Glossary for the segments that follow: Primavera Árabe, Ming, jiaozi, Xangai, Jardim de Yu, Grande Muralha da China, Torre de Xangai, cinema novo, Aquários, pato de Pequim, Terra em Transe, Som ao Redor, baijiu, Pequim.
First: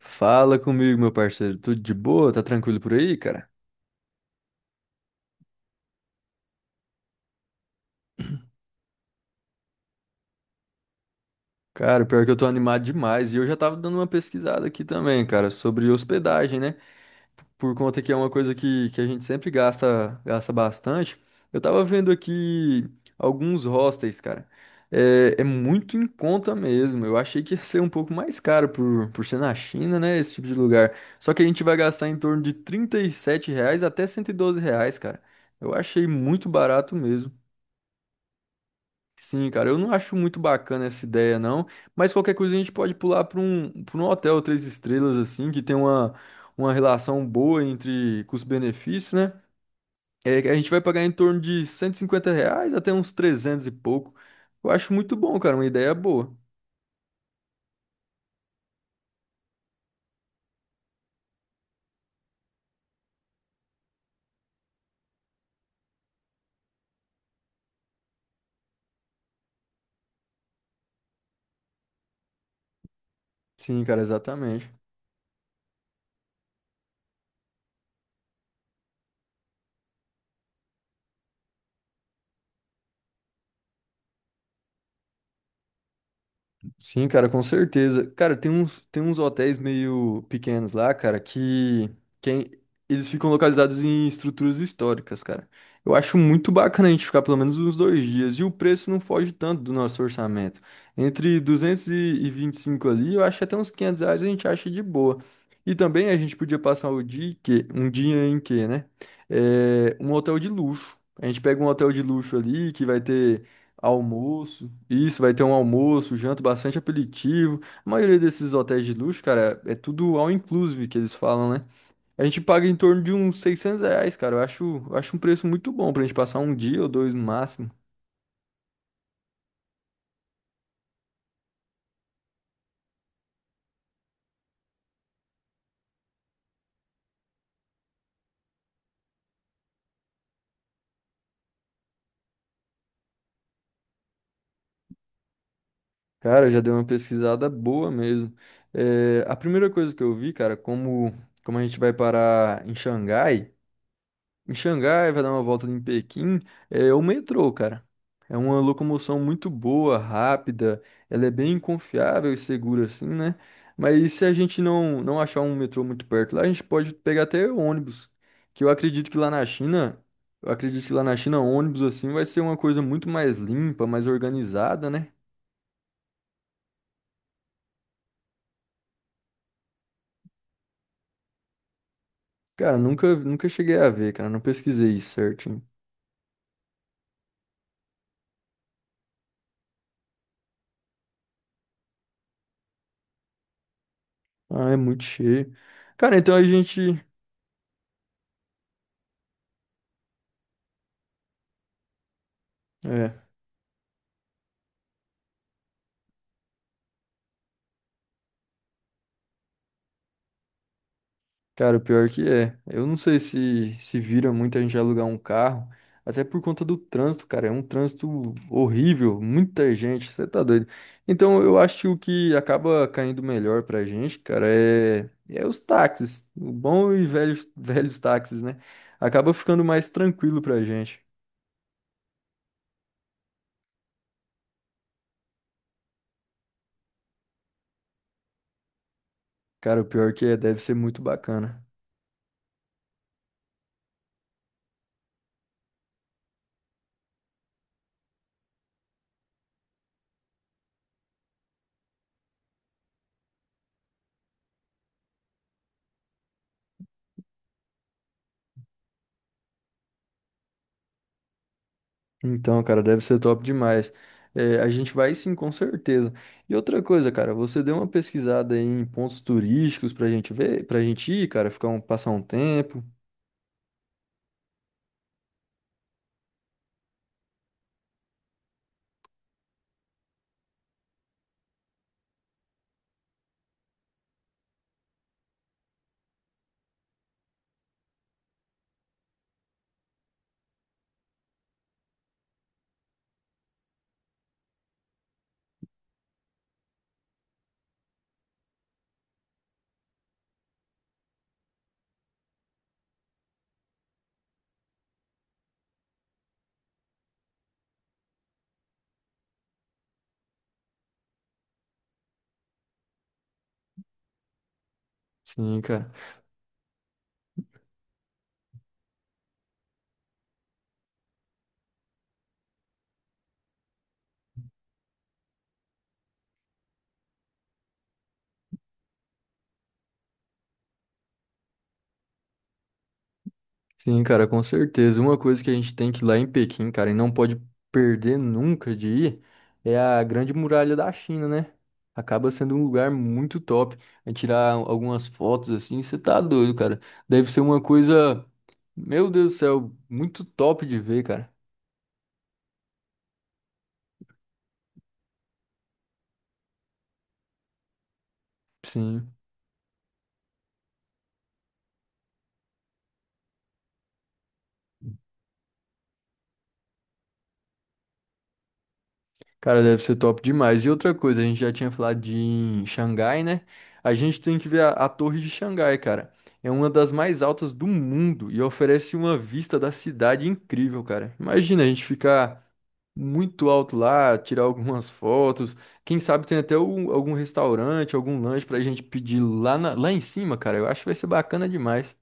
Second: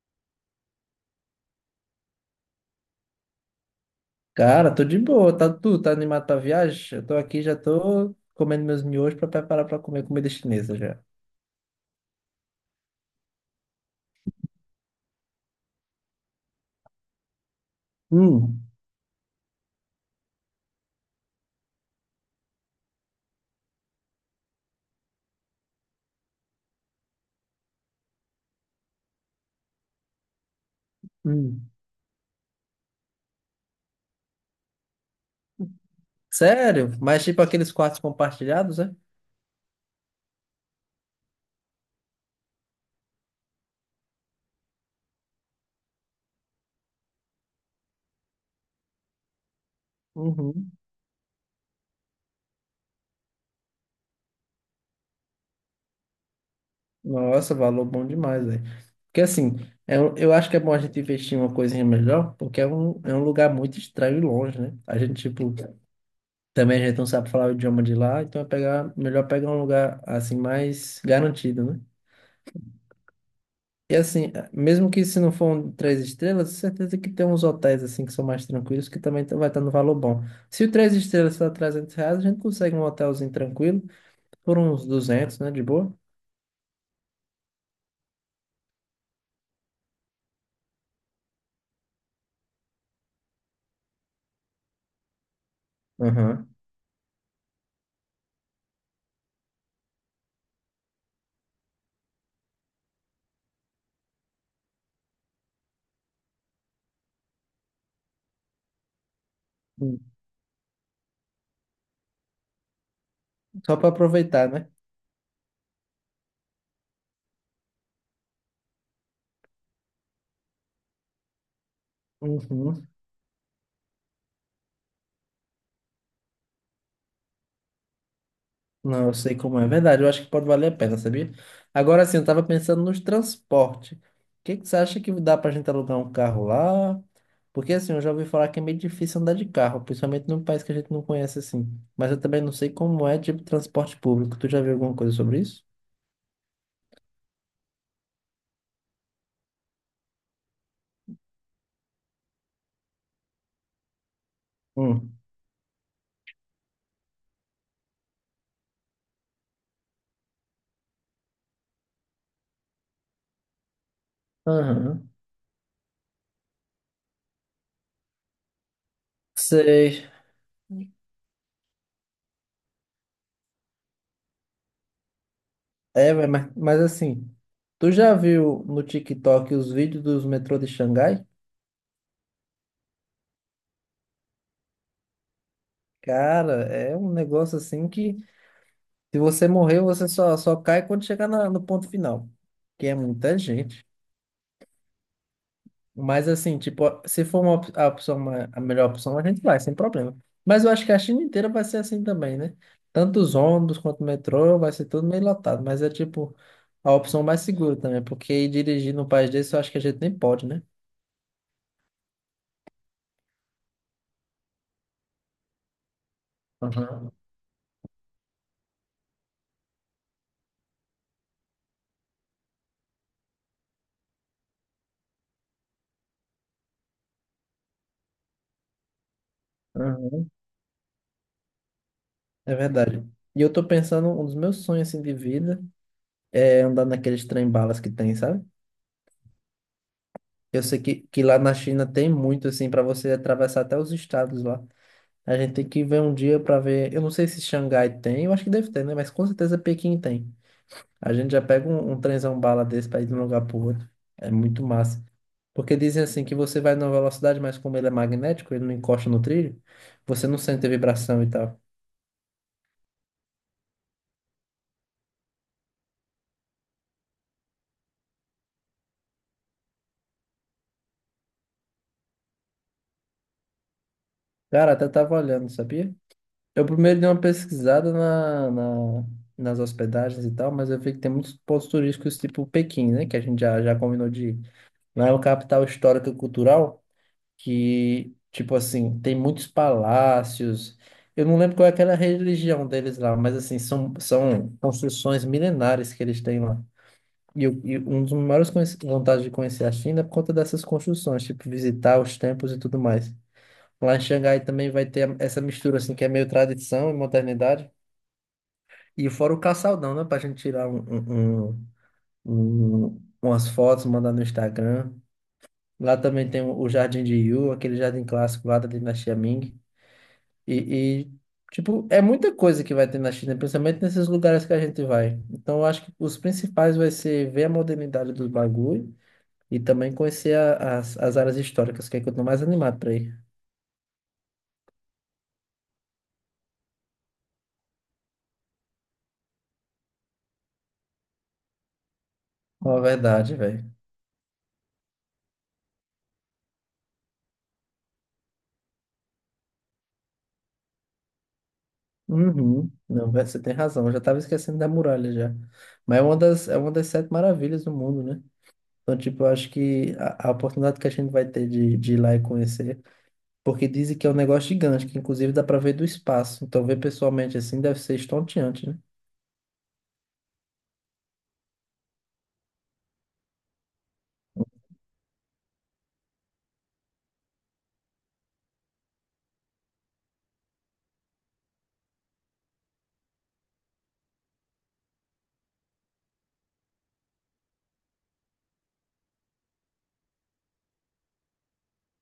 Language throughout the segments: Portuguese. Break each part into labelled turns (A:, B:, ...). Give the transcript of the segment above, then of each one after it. A: Fala comigo, meu parceiro. Tudo de boa? Tá tranquilo por aí, cara?
B: Cara, tô de boa, tá tu, tá animado pra viagem? Eu tô aqui, já tô comendo meus miojos pra preparar pra comer comida chinesa já.
A: Cara, pior que eu tô animado demais. E eu já tava dando uma pesquisada aqui também, cara, sobre hospedagem, né? Por conta que é uma coisa
B: Hum.
A: que a gente sempre gasta, gasta bastante. Eu tava vendo aqui alguns hostels, cara. É muito em conta mesmo. Eu achei que ia ser um pouco mais caro por ser na China, né? Esse tipo de lugar. Só que a gente
B: Hum.
A: vai gastar em torno de R$ 37 até R$ 112, cara. Eu achei muito barato
B: Sério? Mas
A: mesmo.
B: tipo aqueles quartos compartilhados, é?
A: Sim, cara, eu não acho muito bacana essa ideia, não. Mas qualquer coisa a gente pode pular para um hotel três estrelas, assim, que tem uma relação boa entre custo-benefício, né? É, que a gente
B: Uhum.
A: vai pagar em torno de R$ 150 até uns 300 e pouco. Eu acho muito bom, cara, uma ideia boa.
B: Nossa, valor bom demais, velho. Porque assim, eu acho que é bom a gente investir em uma coisinha melhor, porque é um lugar muito estranho e longe, né? A gente, tipo, também a gente não sabe falar o idioma de lá, então melhor pegar um lugar assim mais garantido, né?
A: Sim,
B: E
A: cara,
B: assim,
A: exatamente.
B: mesmo que se não for um três estrelas, certeza que tem uns hotéis assim que são mais tranquilos que também vai estar no valor bom. Se o três estrelas está R$ 300, a gente consegue um hotelzinho tranquilo por uns 200, né? De boa.
A: Sim, cara, com certeza. Cara, tem uns hotéis meio pequenos lá, cara, que é- eles ficam localizados em estruturas históricas, cara. Eu acho
B: Aham.
A: muito bacana a gente ficar pelo menos uns 2 dias. E o preço não foge tanto do nosso orçamento. Entre duzentos e vinte e cinco ali, eu acho que até uns R$ 500 a gente acha de boa. E também a gente podia passar o dia, em que, um dia em que, né? É, um hotel de luxo. A gente pega um hotel de luxo ali que vai ter.
B: Só para aproveitar, né?
A: Almoço. Isso, vai ter um almoço, janta, bastante aperitivo. A maioria desses hotéis de luxo, cara, é tudo all inclusive que eles falam, né? A gente paga em
B: Uhum.
A: torno de uns R$ 600, cara. Eu acho um preço muito bom pra gente passar um dia ou dois no máximo.
B: Não, eu sei como é. Verdade, eu acho que pode valer a pena, sabia? Agora sim, eu tava pensando nos transportes. O que que você acha que dá pra gente alugar um carro lá? Porque assim, eu já ouvi falar que é meio difícil andar de carro, principalmente num país que a gente não conhece assim. Mas eu também não sei como é tipo transporte público. Tu já viu alguma coisa sobre isso?
A: Cara, já deu uma pesquisada boa mesmo. É, a primeira coisa que eu vi, cara, como a gente vai parar em Xangai. Em Xangai,
B: Hum.
A: vai dar uma volta em Pequim, é o metrô, cara. É uma locomoção muito boa, rápida, ela é bem confiável e segura assim, né? Mas se a gente não,
B: Aham.
A: não achar um metrô muito perto lá, a gente pode pegar até ônibus, que
B: Sei.
A: eu acredito que lá na China ônibus assim vai ser uma coisa muito mais limpa, mais organizada, né?
B: É, mas, assim, tu já viu no TikTok os vídeos dos metrô de Xangai?
A: Cara, nunca cheguei a ver, cara, não pesquisei isso certinho.
B: Cara, é um negócio assim que, se você morrer, você só cai quando chegar no ponto final, que é muita gente.
A: Ah, é muito cheio. Cara,
B: Mas
A: então a
B: assim, tipo,
A: gente
B: se for a opção, a melhor opção, a gente vai, sem problema. Mas eu acho que a China inteira vai ser assim também, né? Tanto
A: é.
B: os ônibus quanto o metrô, vai ser tudo meio lotado. Mas é tipo a opção mais segura também, porque ir dirigir num país desse, eu acho que a gente nem pode, né?
A: Cara, o pior que é. Eu não sei se vira muita gente alugar um carro, até por conta do
B: Aham,
A: trânsito, cara. É um trânsito horrível, muita gente, você tá doido. Então, eu acho que o que acaba caindo melhor pra gente, cara, é os táxis. O bom e velho, velhos táxis, né? Acaba ficando mais
B: aham.
A: tranquilo pra gente.
B: É verdade. E eu tô pensando, um dos meus sonhos assim, de vida é andar naqueles trem-balas que tem, sabe?
A: Cara, o pior que é, deve
B: Eu
A: ser
B: sei que,
A: muito
B: que lá na
A: bacana.
B: China tem muito, assim, para você atravessar até os estados lá. A gente tem que ver um dia para ver. Eu não sei se Xangai tem, eu acho que deve ter, né? Mas com certeza Pequim tem. A gente já pega um trenzão bala desse para ir de um lugar pro outro. É muito massa. Porque dizem assim que você vai numa velocidade, mas como ele é magnético, ele não encosta no trilho, você não sente a vibração e tal.
A: Então, cara, deve ser top demais. É, a gente vai sim, com certeza. E outra coisa, cara, você deu uma pesquisada aí em pontos turísticos pra gente ver, pra gente ir, cara, passar um tempo.
B: Cara, até tava olhando, sabia? Eu primeiro dei uma pesquisada nas hospedagens e tal, mas eu vi que tem muitos pontos turísticos tipo Pequim, né? Que a gente já combinou de ir. Lá é uma capital histórica e cultural que, tipo assim, tem muitos palácios. Eu não lembro qual é aquela religião deles lá, mas assim, são construções milenares que eles têm lá. E um dos maiores vantagens de conhecer a China é por conta dessas construções, tipo, visitar os templos e tudo mais. Lá em Xangai também vai ter essa mistura, assim, que é meio tradição e modernidade. E fora o caçaldão, né? Pra gente tirar umas fotos, mandar no Instagram.
A: Sim, cara.
B: Lá também tem o Jardim de Yu, aquele jardim clássico lá da dinastia Ming. E, e, tipo, é muita coisa que vai ter na China, principalmente nesses lugares que a gente vai. Então, eu acho que os principais vai ser ver a modernidade do bagulho e também conhecer as áreas históricas, que é que eu tô mais animado pra ir.
A: Sim, cara, com certeza. Uma coisa que a gente tem que ir lá em Pequim, cara, e não pode perder nunca de ir, é a Grande Muralha da China, né? Acaba sendo um
B: Uma
A: lugar
B: verdade,
A: muito
B: velho.
A: top. É tirar algumas fotos assim, você tá doido, cara. Deve ser uma coisa, meu Deus do céu, muito top de ver, cara.
B: Uhum. Não, você tem razão. Eu já estava esquecendo da muralha já. Mas é uma das sete maravilhas do mundo, né? Então,
A: Sim,
B: tipo, eu acho que a oportunidade que a gente vai ter de ir lá e conhecer, porque dizem que é um negócio gigante, que inclusive dá para ver do espaço. Então, ver pessoalmente assim deve ser estonteante, né?
A: cara, deve ser top demais. E outra coisa, a gente já tinha falado de em Xangai, né? A gente tem que ver a Torre de Xangai, cara. É uma das mais altas do mundo e oferece uma vista da cidade incrível, cara. Imagina a gente ficar muito alto lá, tirar algumas fotos. Quem sabe tem até algum restaurante, algum lanche pra gente pedir lá, lá em cima, cara. Eu acho que vai ser bacana demais.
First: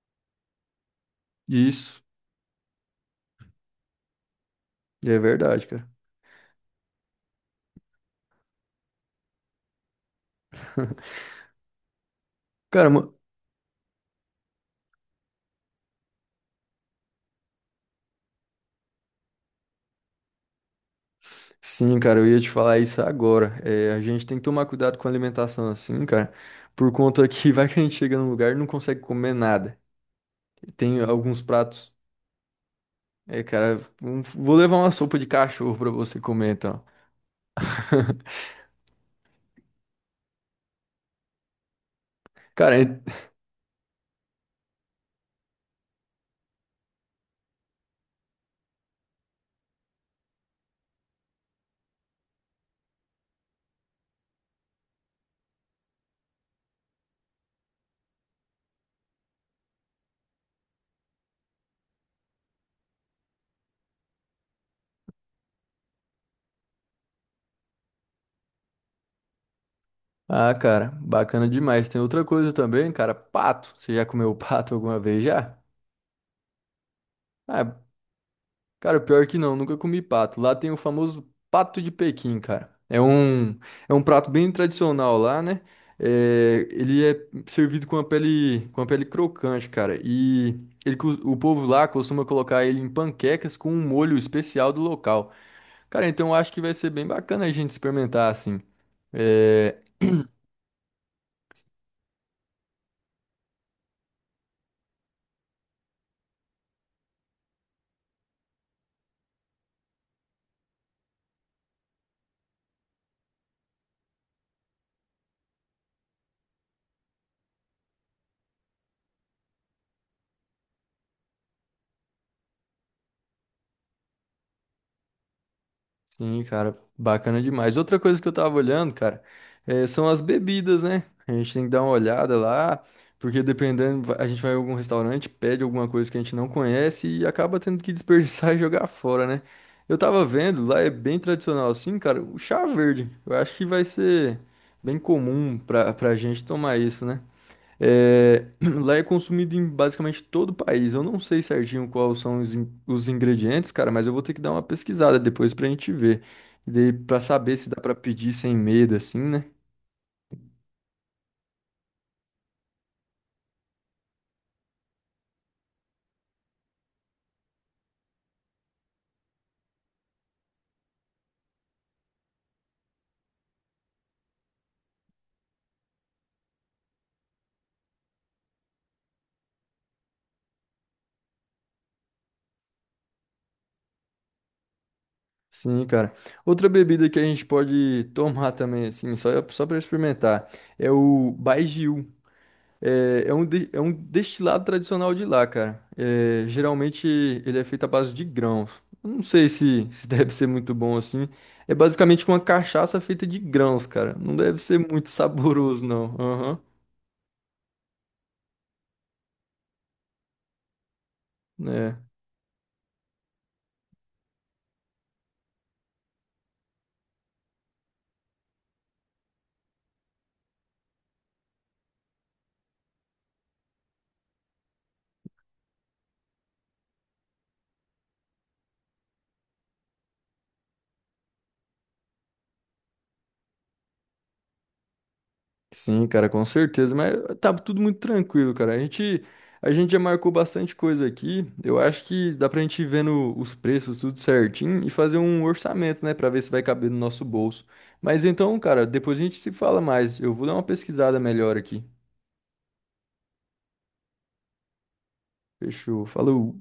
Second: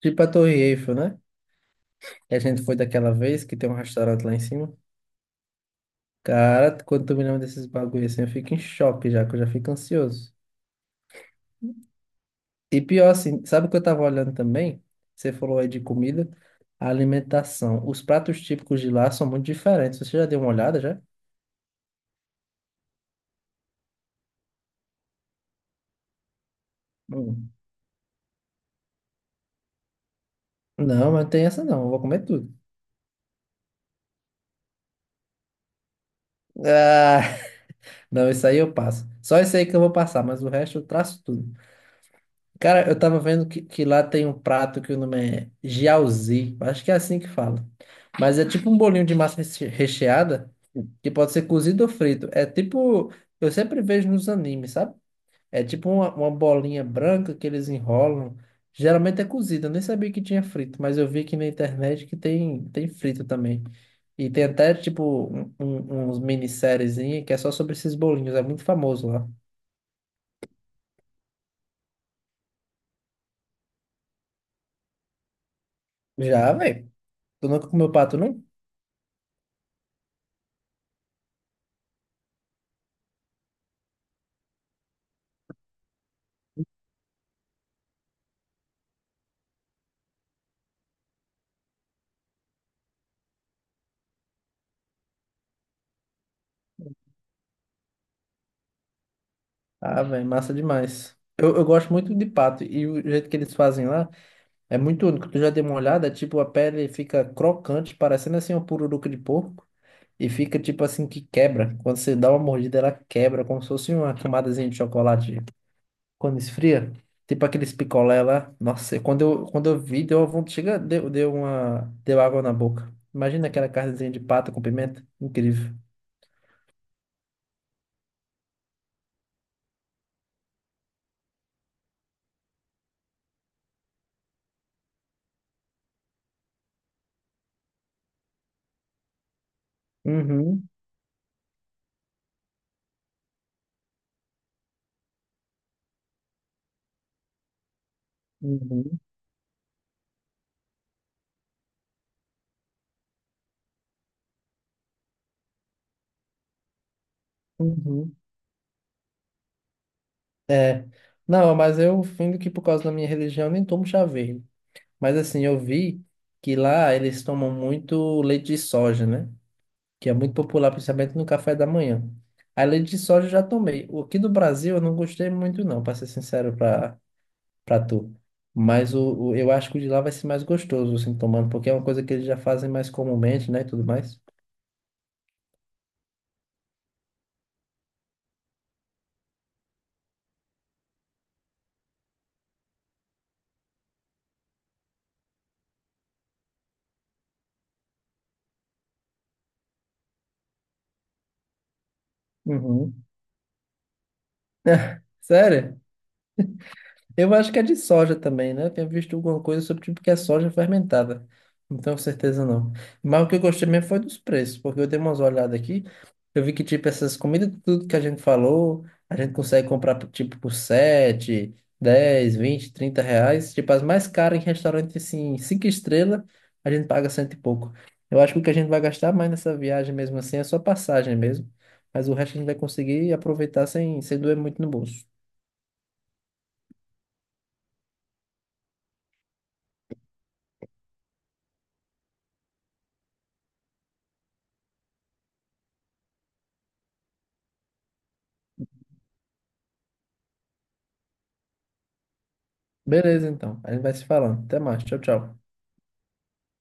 B: Tipo a Torre Eiffel, né?
A: Isso,
B: Que a gente foi daquela vez, que tem um restaurante lá em cima.
A: é verdade, cara.
B: Cara, quando tu me lembra desses bagulho assim, eu fico em choque já, que eu já fico ansioso. E
A: Cara,
B: pior assim, sabe o que eu tava olhando também? Você falou aí de comida, a alimentação. Os pratos típicos de lá são muito diferentes. Você já deu uma olhada já?
A: sim, cara, eu ia te falar isso agora. É, a gente tem que tomar cuidado com a alimentação assim, cara, por conta que
B: Hum.
A: vai que a gente chega num lugar e não consegue comer nada. Tem
B: Não, mas não
A: alguns
B: tem essa não. Eu
A: pratos.
B: vou comer tudo.
A: É, cara, vou levar uma sopa de cachorro pra você comer, então.
B: Ah, não, isso aí eu passo. Só isso aí que eu vou passar, mas o resto eu traço tudo.
A: Cara,
B: Cara, eu tava vendo que lá tem um prato que o nome é jiaozi. Acho que é assim que fala. Mas é tipo um bolinho de massa recheada que pode ser cozido ou frito. É tipo, eu sempre vejo nos animes, sabe? É tipo uma bolinha branca que eles enrolam. Geralmente é cozida, eu nem sabia que tinha frito, mas eu vi aqui na internet que tem frito também. E tem até, tipo, uns minisseriezinha que é só sobre esses bolinhos, é muito famoso lá.
A: ah, cara, bacana demais. Tem outra coisa também, cara, pato. Você já comeu pato alguma vez já?
B: Já, velho? Tu nunca
A: Ah,
B: comeu pato, não?
A: cara, pior que não, nunca comi pato. Lá tem o famoso pato de Pequim, cara. É um prato bem tradicional lá, né? É, ele é servido com a pele crocante, cara. E o povo lá costuma colocar ele em panquecas com um molho especial do local. Cara, então eu acho que vai ser bem bacana a gente experimentar assim. É,
B: Ah, velho, massa demais. Eu gosto muito de pato, e o jeito que eles fazem lá é muito único. Tu já deu uma olhada, tipo, a pele fica crocante, parecendo assim uma pururuca de porco. E fica tipo assim que quebra. Quando você dá uma mordida, ela quebra, como se fosse uma camadazinha de chocolate. Quando esfria, tipo aqueles picolé lá. Nossa, quando eu vi, deu uma vontade. Chega, deu uma. Deu água na boca. Imagina aquela carnezinha de pato com pimenta. Incrível.
A: sim, cara, bacana demais. Outra coisa que eu tava olhando, cara, são as bebidas, né? A gente tem que dar uma olhada lá, porque dependendo, a gente vai em algum restaurante, pede alguma coisa que a gente não conhece e acaba tendo que desperdiçar e jogar fora, né? Eu tava vendo,
B: Uhum,
A: lá é bem tradicional assim, cara, o chá verde. Eu acho que vai ser bem comum pra gente tomar isso, né? É, lá
B: uhum,
A: é consumido em basicamente todo o país. Eu não sei certinho quais são os ingredientes, cara, mas eu vou ter que dar uma pesquisada depois pra gente ver. E daí pra saber se dá pra
B: uhum.
A: pedir sem medo, assim, né?
B: É. Não, mas eu fingo que por causa da minha religião eu nem tomo chá verde. Mas assim, eu vi que lá eles tomam muito leite de soja, né? Que é muito popular, principalmente no café da manhã. A leite de soja eu já tomei. O aqui do Brasil eu não gostei muito, não, para ser sincero para tu. Mas eu acho que o de lá vai ser mais gostoso, assim, tomando, porque é uma coisa que eles já fazem mais comumente, né, e tudo mais.
A: Sim, cara. Outra bebida que a gente pode tomar também, assim, só para experimentar, é o baijiu. É um destilado tradicional de lá, cara. É, geralmente ele é feito à base de grãos. Eu não sei se deve ser muito bom assim. É basicamente uma cachaça
B: Uhum.
A: feita de grãos, cara. Não deve ser muito
B: Sério?
A: saboroso, não. Aham.
B: Eu acho que é de soja também, né? Eu tinha visto alguma coisa sobre tipo que é soja fermentada. Não
A: É.
B: tenho certeza não. Mas o que eu gostei mesmo foi dos preços, porque eu dei umas olhadas aqui. Eu vi que tipo essas comidas, tudo que a gente falou, a gente consegue comprar por, tipo por 7, 10, 20, 30 reais. Tipo as mais caras em restaurante assim, 5 estrelas, a gente paga cento e pouco. Eu acho que o que a gente vai gastar mais nessa viagem mesmo assim é só passagem mesmo. Mas o resto a gente vai conseguir aproveitar sem doer muito no bolso.
A: Sim, cara, com certeza, mas tá tudo muito tranquilo, cara. A gente já marcou bastante coisa aqui. Eu acho que dá pra gente ir vendo os preços tudo certinho e fazer um orçamento, né, pra ver se vai caber no nosso bolso. Mas então, cara, depois a gente se fala mais. Eu vou dar uma pesquisada melhor aqui.
B: Beleza, então. A gente vai se falando. Até mais. Tchau, tchau.
A: Fechou. Falou.